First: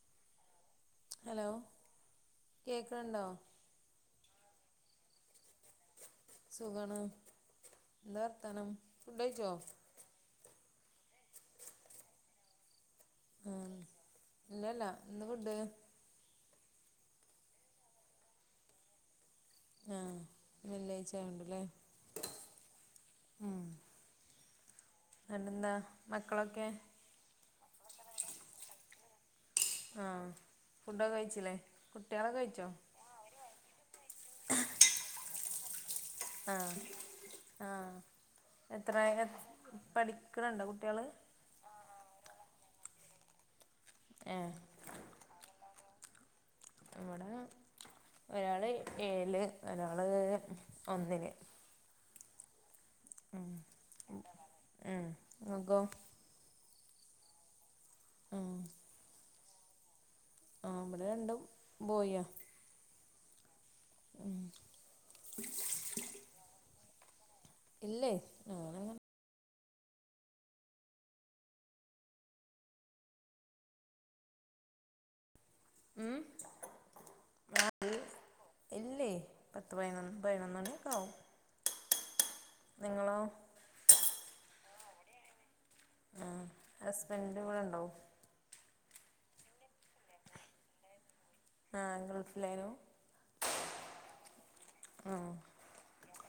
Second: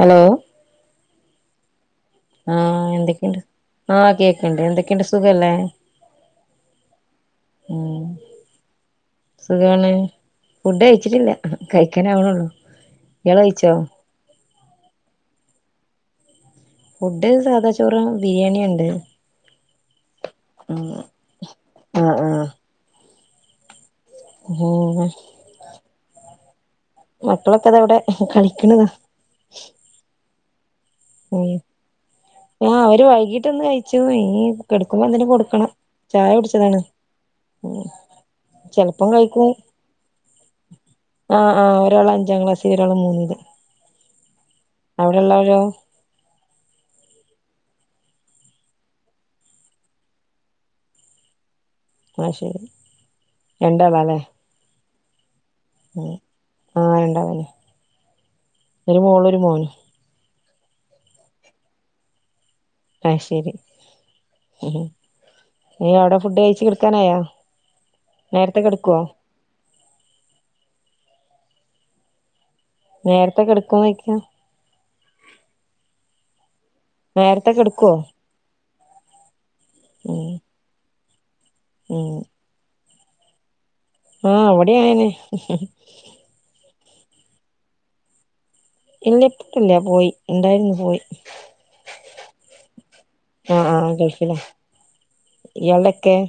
Hello. Hello ആഹ്, കേക്ക്ണുണ്ടോ എന്തൊക്കെയൊണ്ട് ആ കേക്ക്ണ്ട് എന്തൊക്കെയണ്ട് സുഖല്ലേ? സുഖാണ് ഉം ന്താ വർത്താനം ഫുഡ് കഴിച്ചോ? സുഖാണ് ഫുഡ് കഴിച്ചിട്ടില്ല, കഴിക്കാനാവണേള്ളൂ ഇയാള് കഴിച്ചോ? ആഹ് ഇല്ലല്ല ന്താ ഫുഡ്? ഫുഡ് സാദാ ചോറ് ബിരിയാണിണ്ട്. ആഹ് വെള്ളിയാഴ്ച ആയൊണ്ട്ലെ ആഹ് ആഹ് ഉം. ബോ [unintelligible] എന്നനാ മക്കളൊക്കെ? മക്കളൊക്കെ താ വിടെ കളിക്ക്ണ്താ. ആഹ് ഫുഡൊക്കെ കഴിച്ചില്ലേ കുട്ടിയാ ളൊക്കെ കഴിച്ചോ? വര് വൈകി ട്ടൊന്നു കഴിച്ചു ഇനി കെടക്കുമ്പന്തേലും കൊടുക്കണം. ചായ ആഹ് കുടിച്ചതാണ് ആഹ് ചെലപ്പം എത്രയിലാ പഠിക്കണ് ണ്ടോ കുട്ടിയാള്? ആ ആ ഒരാള് അഞ്ചാം ക്ലാസ്സില് ഒരാള് മൂന്നില്. ഏ അവടെള്ളോരോ? ഇവടെ ഒരാള് ഏഴില് ഒരാള് ഒന്നില്. അയ്ശരി. മ് എ മൊഖോം. ആഹ് രണ്ടാളന്നെ. ആഹ് ഒരു മോളും ഒരു മോനും ആഹ് ഇബടെ രണ്ടും ബോയിയാ അയ് ശെരി ഉം നീ അവിടെ ഫുഡ് കഴിച്ച് കെടക്കാനായോ? ഇല്ലെ ഞാനങ്ങനെ നേരത്തെ കെടക്കുനോയ്യ്ക്ക? ഉംഹ് നേരെത്തെ കെട്ക്കോ? ഇല്ലെ പത്ത് പയിനൊന്ന് പയിനൊന്നണിക്കാവും എഹ് നിങ്ങളോ? ആഹ ഇവടിം അങ്ങെനെന്നെ ആഹ് ഹസ്ബൻന്റ്വ്ടെണ്ടോ? ഇല്ല്യ ഇപ്പെല്ല്യ പോയി ഇണ്ടായിരുന്നു പോയി ആഹാ ഗെൾഫിലേനു? ആഹ് ആഹാ ഗെൾഫില ആഹ്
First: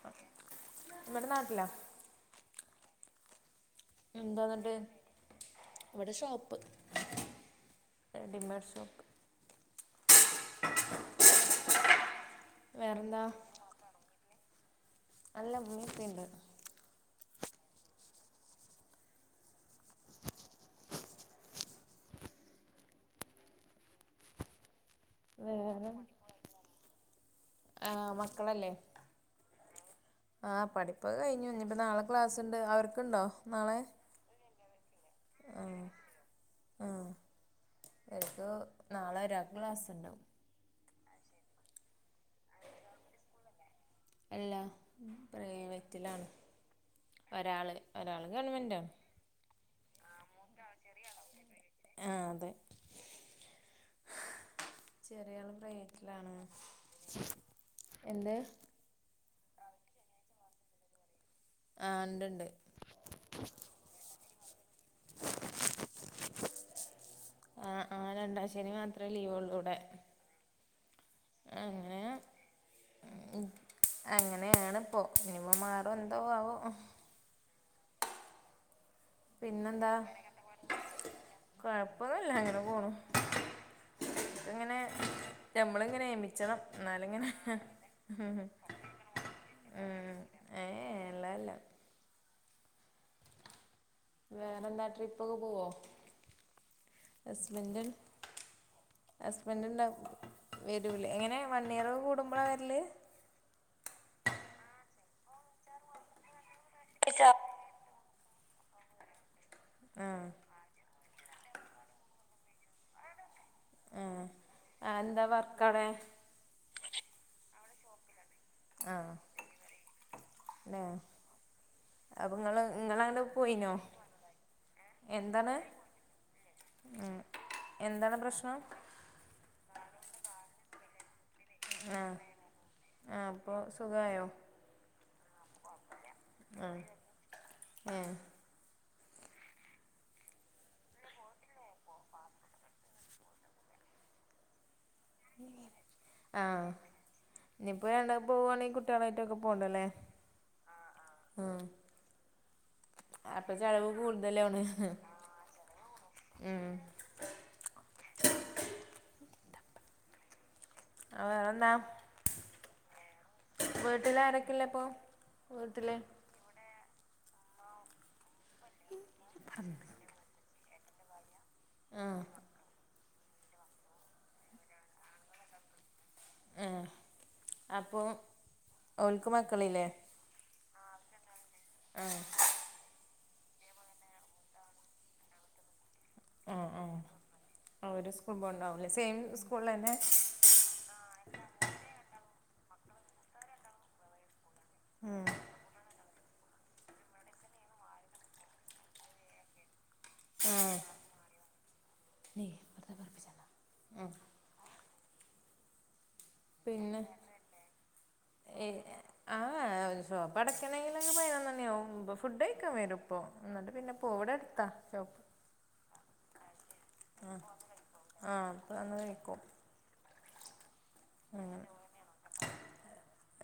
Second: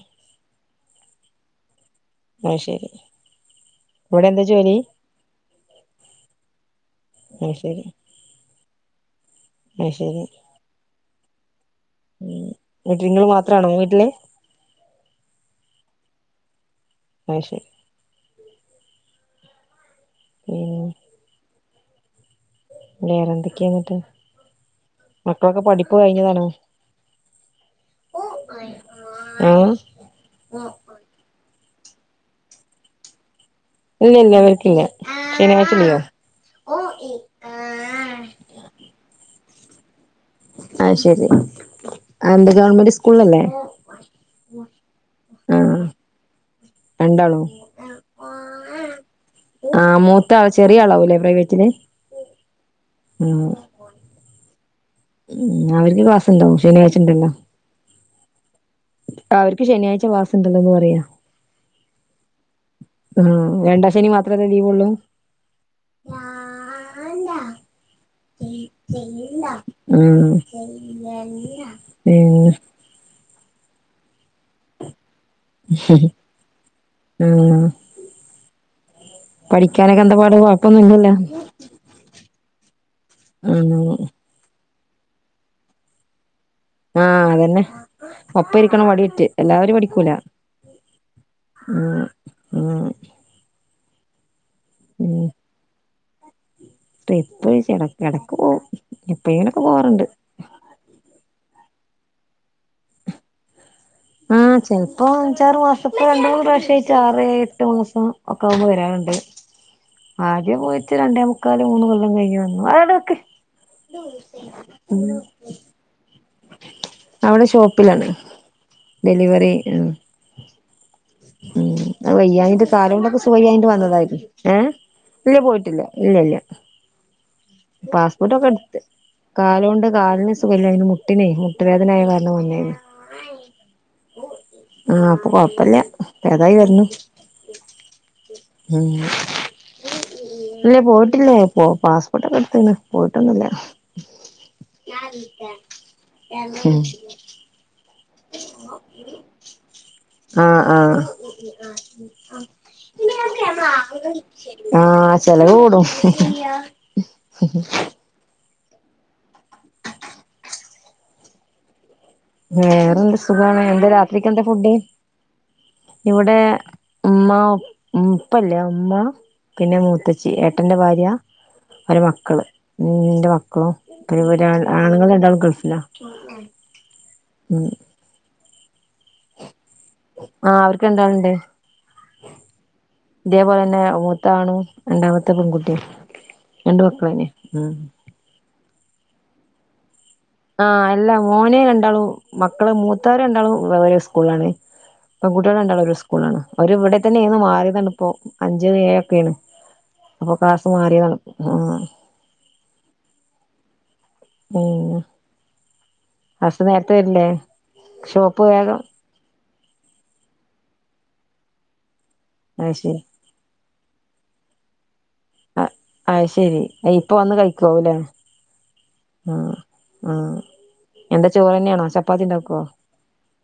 ആഹാ വ്ടെ നാട്ട്ലാ? അയ് ശെരി എന്താന്നെട്ട് ഇവ്ടെ ഷോപ്പ് അഹ് ശെരി റെഡിമേഡ് ഷോപ്പ് അഹ് ശെരി മ് വേറെന്താ ഇന്നിട്ടിങ്ങെള് മാത്രാണോ വീട്ടില്? അല്ല ഇമ്മിംപ്പിണ്ട് അയ് ശെരി പിന്നെ വേറെന്തെക്കെന്നിട്ട് മക്കളൊക്കെ വേറെ പഠിപ്പ് കഴിഞ്ഞതാണോ? ആഹ്.. മക്കളല്ലേ ആഹ് ആ പഠിപ്പൊക്കെ കയിഞ്ഞു ഇഞ്ഞിപ്പൊ നാളെ ക്ലാസ്ണ്ട് അവർക്ക്ണ്ടൊ നാളെ? ഇല്ല്യല്ല്യ ഇവർക്കില്ല ശനിയാഴ്ച ലീവാ ആഹ് ഇവര്ക്കു നാളെ ഒരാക്ക് ക്ലാസ്ണ്ട് അഹ് ശെരി ആ എന്താ ഗവൺമെന്റ് സ്കൂൾള്ളല്ലേ? എല്ല ആഹ് പ്രൈവറ്റിലാണ് രണ്ടാളോ ഒരാള് ഒരാള് ഗവൺമെന്റാന്ന് ആഹ മൂത്താള് ചെറിയാളാവൂലെ പ്രൈവറ്റില് ആഹ് അതെ ഉംഹ് ചെറിയാളും അവർക്ക് പ്രൈവറ്റിലാണ് ക്ലാസ്ണ്ടാവും ശനിയാഴ്ച ഉണ്ടല്ലോ എന്ത്? അവർക്ക് ശനിയാഴ്ച ക്ലാസ്ണ്ടെല്ലോന്ന് പറയാ ആഹ് ണ്ട്ണ്ട് ആഹ് രണ്ടാശെനി മാത്രല്ലെ ലീവൊള്ളൂ? ആഹ് ആഹ് ര ണ്ടാശെനി മാത്രേ ലീവൊള്ളുവ്ടെ ആഹ് അങ്ങനെ പിന്നെ അങ്ങെനെയാണ്പ്പൊ ഇഞ്പ്പൊ മാറോ എന്താവാവോ ഉഹ്മ് പിന്നെന്താ പഠിക്കാനൊക്കെന്താപാട് കൊഴപ്പൊന്നുല്ലല്ലോ? കൊഴപ്പൊന്നുല്ല അങ്ങനെ പോണു അങ്ങനെ പോണു ഇത്ങ്ങനെ ഞമ്മള്ങ്ങനെ എമിച്ചെണം ആഹ് ന്നാലിങ്ങനെ അതന്നെ ഉഹ് ഇഹേ ഒപ്പം ഇരിക്കണം വടിയേറ്റ് എല്ലാവരും ഇഹേ ഏഹേ എ എല്ലാല്ല അങ്ങനെ അങ്ങനെ വേറെന്താ ട്രിപ്പൊക്കെ പോവോ? ട്രിപ്പേച്ച് എട ഹസ്ബൻഡ് എടക്ക് പോവും. എപ്പഴേലൊക്കെ പോവാറ്ണ്ട്. വെരൂലേ എങ്ങനെ വണ്ണിയർ കൂടുമ്പള വെര്ല്. ആഹ്, ചെൽപ്പോ അഞ്ചാറ് മാസത്ത് രണ്ടു മൂന്ന് പ്രാഷായിട്ടാറേഴെ ട്ടുമാസം ഒക്കാവുമ്പോ വെരാറ്ണ്ട്. ആഹ് ആദ്യം പോയി രണ്ടേമുക്കാല് മൂന്ന് കൊല്ലം കഴിഞ്ഞ് വന്നു. ആ ആടവെക്ക് ആഹ് [unintelligible] ആ ഉം. എന്താ [unintelligible] അവ്ട ഷോപ്പിലാണ്. ആഹ്, ഡെലിവറി ഉം ന്നെ അഅ് വയ്യാഞ്ഞിട്ട് കാലോണ്ടൊക്കെ സുവയ്യാഞ്ഞിട്ട് വന്നതായിര്ന്നു. ഏഹ് ഇല്ല്യ എന്താണ് പോയിട്ടില്ല്യ. ഇല്ല്യ, ഇല്ല്യ ഉം എന്താണ് പാസ്പോട്ടൊക്കെ പ്രശ്നം എട്ത്ത്. കാലോണ്ട് കാൽന് സുഖല്ലായ്നു. മുട്ടിനെ മു മുട്ട് വേദനായ ആഹ് കാര്ണം വന്നേനി. ആഹ് അപ്പൊ സുഖായോ ആഹ്പ്പൊ കൊഴപ്പല്ല്യ. പേതായി ആഹ് വെര്ണു. ഏഹ് ഉം ഇല്ലെ പോയിട്ടില്ലേ പോ പാസ്പോർട്ടൊക്കെട്ത്ത്ണ് പോയിട്ടൊന്നുല്ല്യ. ആഹ് [unintelligible] ഉം. ഇനിയിപ്പോ രണ്ടാളും പോവുവാണെ കുട്ട്യാളായിട്ടക്കാ പോവണ്ടല്ലേ. ആഹ്, ആഹ് അപ്പൊ ചെലവ് കൂടുതലാണ് ആഹ് ചെലവ് കൂടും. ഉം അഹ്, വേറെന്നാ? വേറെന്ത് സുഖാണ്. എന്താ രാത്രിക്കെന്താ ഫുഡ്? വീട്ടിലാരൊക്കെള്ളപ്പോ വീട്ടില് ഇവടെ ഉമ്മ ഉപ്പല്ല്യ ഉമ്മ പിന്നെ മൂത്തച്ചി ഏട്ടന്റെ ഭാര്യാ ഓരെ ആഹ് മക്കള്, ന്റെ മക്കളും പിന്നെവര് ആണുങ്ങള് രണ്ടാളും ഗൾഫ് ലാ ഏഹ്. അപ്പോ ഓൽക്ക് മക്കളില്ലേ? ആഹ് അവർക്ക് രണ്ടാൾണ്ട്. ഇതേപോലെന്നെ മൂത്ത ആണും രണ്ടാമത്തെ പെങ്കുട്ടിം. രണ്ടു മക്കളന്നെ ആഹ് [unintelligible] ണ്ടാവുല്ലേ സെയിം സ്കൂൾളെന്നെ. ആഹ്. അല്ല മോനെ രണ്ടാളും മക്കള് മൂത്തോര് രണ്ടാളും [unintelligible] സ്കൂൾളാണ്. പെങ്കുട്ട്യള് രണ്ടാളും ഒരു സ്കൂൾലാണ്. ഓര്വ്ടെ തന്നെര്ന്ന് മാറിയതാണ്പ്പോ അഞ്ച്ഏഴൊക്കേണ്. അപ്പൊ ക്ലാസ്സ്‌ മാറിയതാണ്. ആഹ് [unintelligible] പതപർപ്പിച്ചല്ല എഹ് ഉം. അസ് പിന്നെ നേര്ത്തെവെര്ല്ലേ. ഷോപ്പ് ഏ വേഗം ആ ഏ എ ഷോപ്പടയ്ക്കണെങ്കിലൊക്കെ പയ്നൊന്നണ്യാവും, പ്പ ഫുഡയ്ക്കാ അത് ശരി വെരുപ്പോ. ന്നട്ട് പിന്നെ പോവു വടട്ത്താ ഷോപ്പ്. അ അയ്ശെരി അഇപ്പ വന്ന് കഴിക്കാവുല്ലേ? ആ അപ്പോൾ അന്ന് കഴിക്കും ആഹ്. ആഹ്, എന്താ ചോറന്നെണോ? ചപ്പാത്തിണ്ടാക്കോ?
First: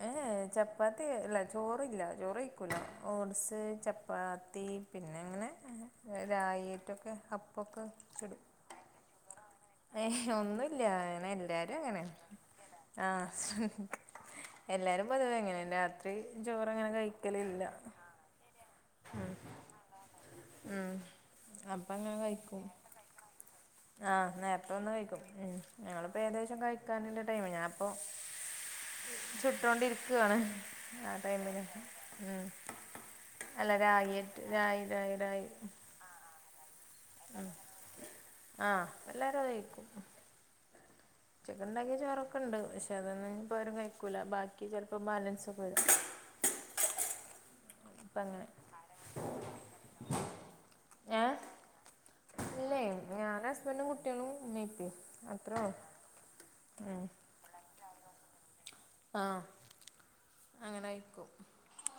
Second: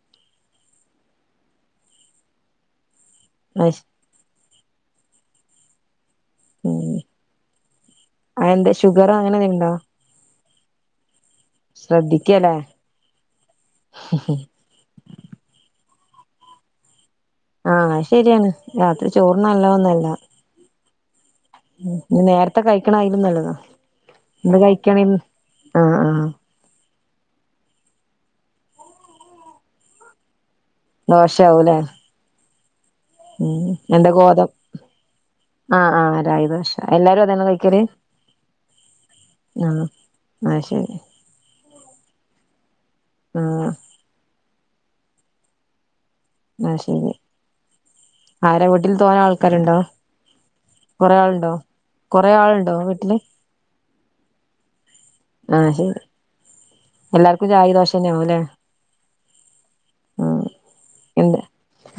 ഏഹേ ചപ്പാത്തി ല്ല ചോറില്ല ചോറയ്ക്കൂലാ ഓട്സ് അത് ശരി. ച പാത്തി പിന്നെ ങ്ങനെ രാ രായിറ്റൊക്കെ അപ്പൊക്കെ ചുടും. ഷുഗറങ്ങനെന്തെണ്ടാ? ഏഹ്, ഒന്നുല്ല്യ നെ എല്ലാരു അങ്ങനെ. ശ്രദ്ധിക്കല്ലേ ആഹ്, എല്ലാരും പൊതുവെ അങ്ങനെന്നെ രാത്രി ചോറങ്ങനെ കഴി ആഹ് അഅ് ശെരിയാന്ന് രാത്രി ചോറ് നല്ലോന്നല്ല. ഉം, അപ്പങ്ങനെ നേരത്തെ കഴിക്കും. കഴിക്കണ ആയാലും നല്ലതാ ആഹ് എന്ത് നേര്ത്തെവന്ന് കഴിക്കണ കഴിക്കും. ഉം ആഹ് ഞങ്ങള്പ്പോ ആഹ് ഏകദേശം കഴി ക്കാന്ള്ള ടൈമായി. ഞാപ്പൊ ചുട്ടോണ്ടിര്ക്കാണ്. ആ ടൈമ്‌ന് ദോശയാവൂല്ലേ ഉം ഉം. അല്ല എന്താ രാഗിയിട്ട് ഗോതം രായി രായി രായി ആഹ്, ആഹ് രായി ദോഷ എല്ലാരും അതന്നാ കഴിക്കല്. ആഹ് എല്ലാരും ആഹ് ന്നാ ശെരി. ഉച്ചക്ക്ണ്ടാക്കിയ ചോറൊക്കെണ്ട്. പഷെ ആഹ് അതൊന്നുഞ്ഞിപ്പാരും കഴിക്കൂല. ബാക്കി ചെലപ്പോ ബാലൻസൊക്കെ വരും. അയ് ശരി അപ്പ അങ്ങനെ ആര വൂട്ടിൽ തോനെ ആൾക്കാരുണ്ടോ? കൊറെആളുണ്ടോ? ഏഹ് ഇല്ലേ ഞാനസ്ബൻഡും കുട്ടികളും ഇമ്മീംഇപ്പിംഅത്രോ ആഹ് ശരി ഉ എല്ലാർക്കും ചായിം ദോശന്നെയാവുല്ലേ ആഹ് അങ്ങനായിക്കും എന്ത്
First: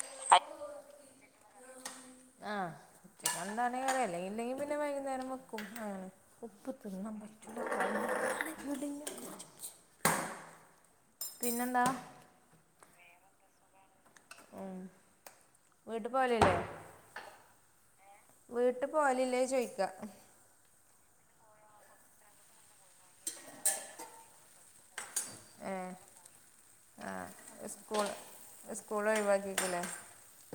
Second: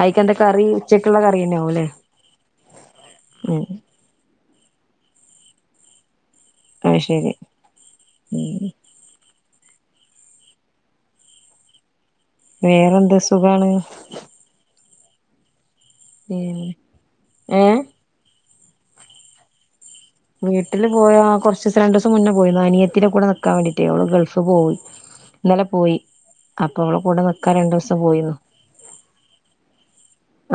അയിക്കെന്താ അ കറി ഉച്ചക്കുള്ള കറിയന്നെ ആവുംല്ലേ ആഹ് [unintelligible] പിന്ന ഉം [unintelligible] ന്നെ വൈകുന്നേരം വെക്കും ആണ് ഉപ്പ് അത് തിന്ന ശരി പറ്റൂല. ഉം പിന്നെന്ത വേറെന്താ സുഖാണ് ഉം വീട്ട് പോവലില്ലേ ഉം ഏ വീട്ട് പോവലില്ലേ ചോയിക്ക വീട്ടില് പോയാ കൊറച്ചീസം രണ്ടീസം മുന്നേ പോയിന്നു അനിയത്തിടെ കൂടെ നിക്കാൻ വേണ്ടീട്ടെ ഓള് ഗൾഫ് പോയി [unintelligible] ന്നലെ പോയി അപ്പൊ ഓള കൂടെ നിക്കാൻ സ്കൂ രണ്ടൂസം പോയിന്നു സ്കൂളൊഴിവാക്കിക്കില്ലേ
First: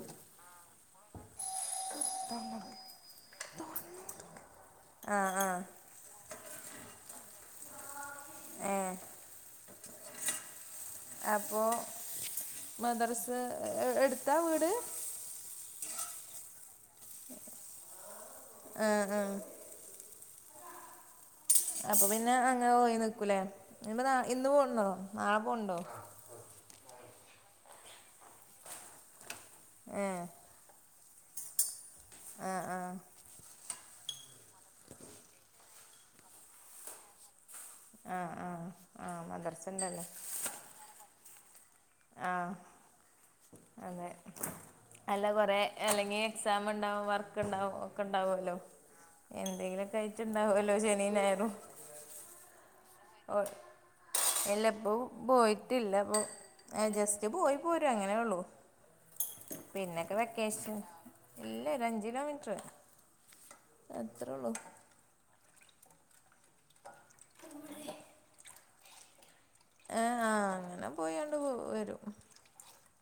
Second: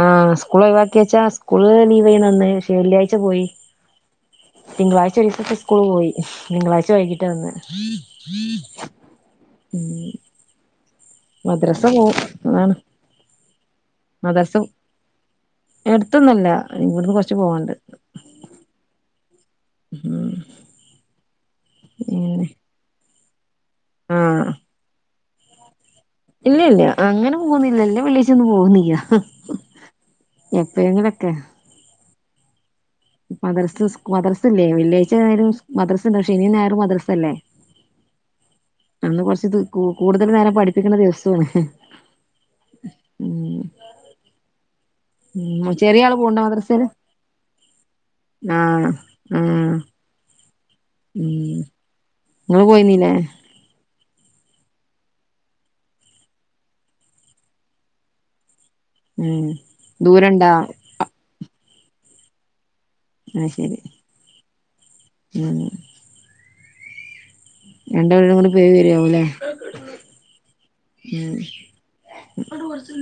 ആഹ് ഇസ്കൂളൊഴിവാക്കിച്ചാ സ്കൂൾ നീ ന്ന് നന്നയി പക്ഷെ വെള്ളിയാഴ്ച പോയി തിങ്കളാഴ്ച ആഹ് ഒരിസത്തെ ആഹ് സ്കൂള് പോയി തിങ്കളാഴ്ച വൈകിട്ട വന്നെ ഏഹ് അപ്പോ മദ്രസ പോവും അതാണ് മദ്രസ് എടുത്താ മദ്രസ വീട് എടുത്തൊന്നല്ല ഇവിടുന്ന് കുറച്ച് പോവാനുണ്ട് ആഹ് ആഹ് ഉം അപ്പൊ പിന്നെ അങ്ങനെ പോയി നിക്കൂലേ ഇനീപ്പൊനാ ഇന്ന് ആഹ് പോണതോ നാളെ പോണൊണ്ടോ ഇല്ലല്ല്യ അങ്ങനെ പോകുന്നില്ല എല്ല വെള്ള്യാച്ചോന്നും പോകുന്നില്ല ഏഹ് എപ്പേങ്കിലൊക്കെ ആഹ് ആഹ് മദ്രസ് മദ്രസല്ലേ വെള്ളിയാച്ചായാലും മദ്രസ്ണ്ട് ഷെനിയും ഞായറും മദ്രസല്ല ആഹ് ആഹ് ആഹ് അന്ന് കൊറച്ച് മദ്രസ കൂ ഉണ്ടല്ലേ കൂടുതൽ നേരം പഠിപ്പിക്കണ ദിവസോണ് ആഹ് അതെ അല്ല കൊറെ ഉം ചെറിയ ആള് അല്ലെങ്കി പോവ്ണ്ടോ മദ്രസേല് എക്സാമ്ണ്ടാവും വർക്ക്ണ്ടാവും ഒക്കെണ്ടാവല്ലോ ആഹ് ആഹ് എന്തെങ്കിലുക്കെയിട്ടുണ്ടാവോല്ലോ നീ ഞയറു ഉം ഇങ്ങള് പോയിന്നീല്ലേ ഒ എല്ല ഇപ്പൊ പോയിട്ടില്ലപ്പൊ ഏ ജസ്റ്റ് പോയി പോരും അങ്ങനെള്ളു ഉം പിന്നൊക്കെ ദൂരണ്ടാ വെക്കേഷൻ ഇല്ലൊരഞ്ച് കിലോമീറ്റർ ആയ് ശരി ത്രേള്ളോ ഉം രണ്ട് വീടും കൂടി പേര് വരിയാവൂല്ലേ ഏഹ് ആഹ് അങ്ങനെ പോയോണ്ട് വരും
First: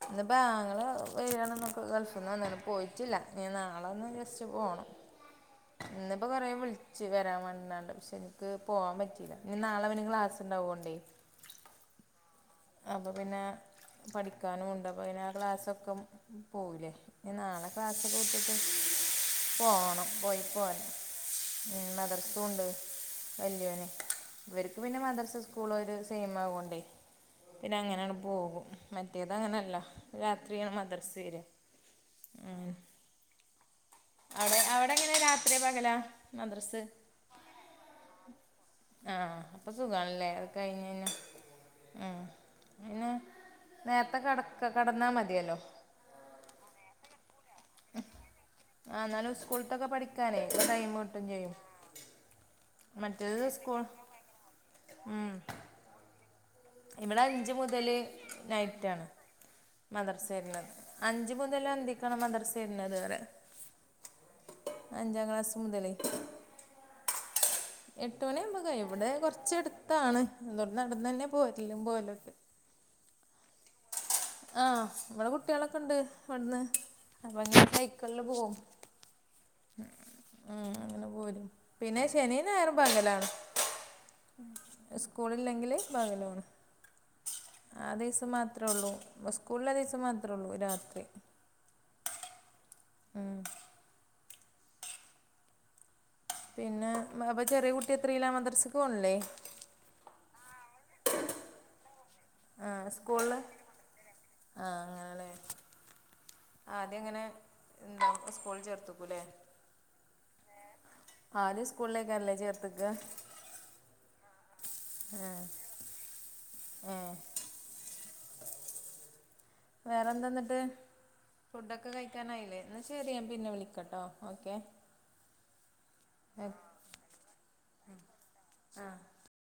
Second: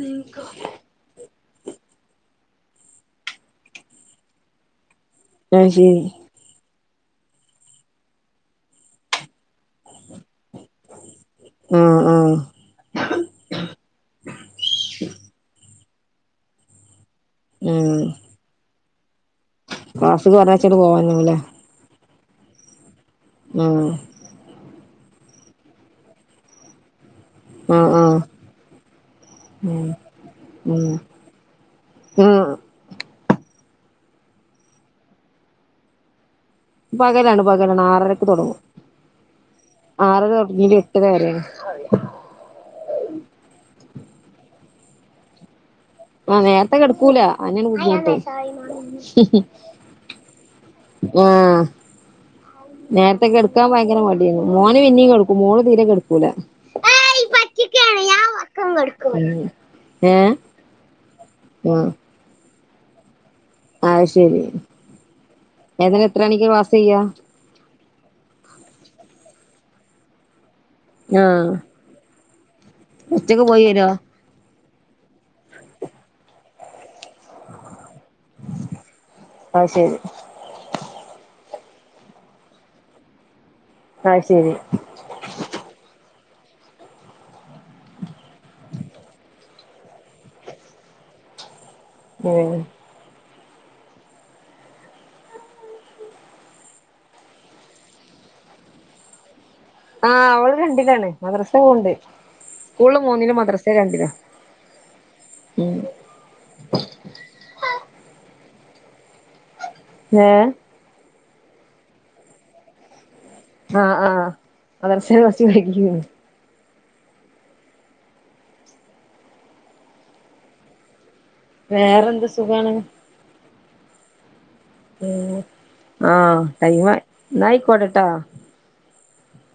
ഇന്നിപ്പോ ആങ്ങള വരികയാണെന്നക്ക് ഗൾഫ്ന്ന് വന്നേണ് പോയിട്ടില്ല നി നാളെ ഒന്ന് ജസ്റ്റ് പോണം അത് ശരി പ്പോ കൊറേ വിളിച്ച് വരാൻ വേണ്ടിനാണ്ട് പക്ഷെ എനിക്ക് പോവാൻ പറ്റീല്ല ഇനി നാളെവന് ക്ലാസ് ഉണ്ടാവു കൊണ്ടേ ആഹ് ആഹ് അപ്പ പിന്നെ പഠിക്കാനുമുണ്ട് അപ്പോന്നെ ആ ക്ലാസ്സൊക്കെ പോവില്ലേ നി നാളെ ഉം ക്ലാസക്കെ വിട്ടിട്ട് പോണം ക്ലാസ്ക്ക് പോയി പോര പറഞ്ഞയച്ചാണ്ട് പോവാനാവുല്ലേ ഉ മദർസും ഉണ്ട് വല്യോന് ആഹ് ഇവർക്ക് പിന്നെ മദർസ് സ്കൂൾ ഒരു സെയിംമാവണ്ടേ പിന്നെ ആഹ് അങ്ങനെയാണ് ആഹ് പോകും മറ്റേത് അങ്ങനെയല്ല ഉം രാത്രിയാണ് ഉം മദർസ് വരെ ഉം ഉ അവിടെ അവിടെങ്ങനെ രാത്രി പകല മദർസ് പകലാണ് പകലാണ് ആറരക്ക് തുടങ്ങും ആഹ അപ്പൊ സുഖാണല്ലേ അത് എട്ടര കഴിഞ്ഞന്നെ വരെയാണ് ഉ അയിന് നേരത്തെ കടക്ക കടന്നാ മതിയല്ലോ ആഹ് നേരത്തെ കിടക്കൂല ആഹ് എന്നാലും സ്കൂളിലത്തെയൊക്കെ പഠിക്കാനേ ടൈം കിട്ടുകയുംചെയ്യും ആഹ് നേരത്തെ കിടക്കാൻ ഭയങ്കര മടിയായിരുന്നു മോനുപിന്നേം കെടക്കും മോളുതീരെ കെടക്കൂല ഇവിടെയഞ്ചുമുതല് നൈറ്റാണ് ഉം ഏഹ് മദ്രസയുളളത് അഞ്ചു മുതലന്തിക്കാണ് മദ്രസയുള്ളതിവിടെ അതുശരി മുതലേ ഏങ്ങനെയെത്ര മണിക്കു പാസുചെയ്ക എട്ടുമണിയാകുമ്പോൾ കഴിയും ഇവിടെ കുറച്ചടുത്താണ് അതുകൊണ്ടുനടന്നുതന്നെ പോകലും പോരലുമൊക്കെ ഉച്ചക്കുപോയിവരുവോ ആഹ് നമ്മുടെ കുട്ടികളൊക്കെയുണ്ടവിടുന്ന് അപ്പമങ്ങനെ ഈ കൊല്ലം പോകും അത് ശരി ഉം അങ്ങനെപോരും പിന്നെ ശനിയും ഞായറും പകലാ അത് ശരി സ്കൂളില്ലെങ്കിലു പകലു പോണം ആദിവസം മാത്രമേയുള്ളൂ അപ്പോ സ്കൂളിലൊരു ദിവസം മാത്രേമേയുള്ളൂ, രാത്രി ഉം ആഹ് പിന്നെ യപ്പൊചെറിയ കുട്ടിയെത്രയിലാ മദ്രസയ്ക്ക് പോണില്ലേ ആഹ് അവളു രണ്ടിലാണ് മദ്രസ പോകുന്നുണ്ട് ആഹ് സ്കൂളില് ആഹ് ആങ്ങളേ ആഹ് അദ്യമിങ്ങനെ എന്താ സ്പൂൻചേർത്തു വക്കൂമല്ലേ ഏ ആദ്യംസ്കൂളിലേക്കാണല്ലേ ചേർത്തേക്ക ആഹ ആഹ മദ്രസ ഫസ്റ്റ് കഴിഞ്ഞു ആ വേറെന്തായെന്നിട്ട് ഫുഡൊക്കെ വേറെന്ത് കഴിക്കാനായില്ലേ, സുഖാണ് എന്നാ ശരി ഞാൻ പിന്നെ വിളിക്കാട്ടോ ഓക്കേ ഏ ആഹ് എന്നാ എന്നായികോട്ടേ കേട്ടോ ആഹ്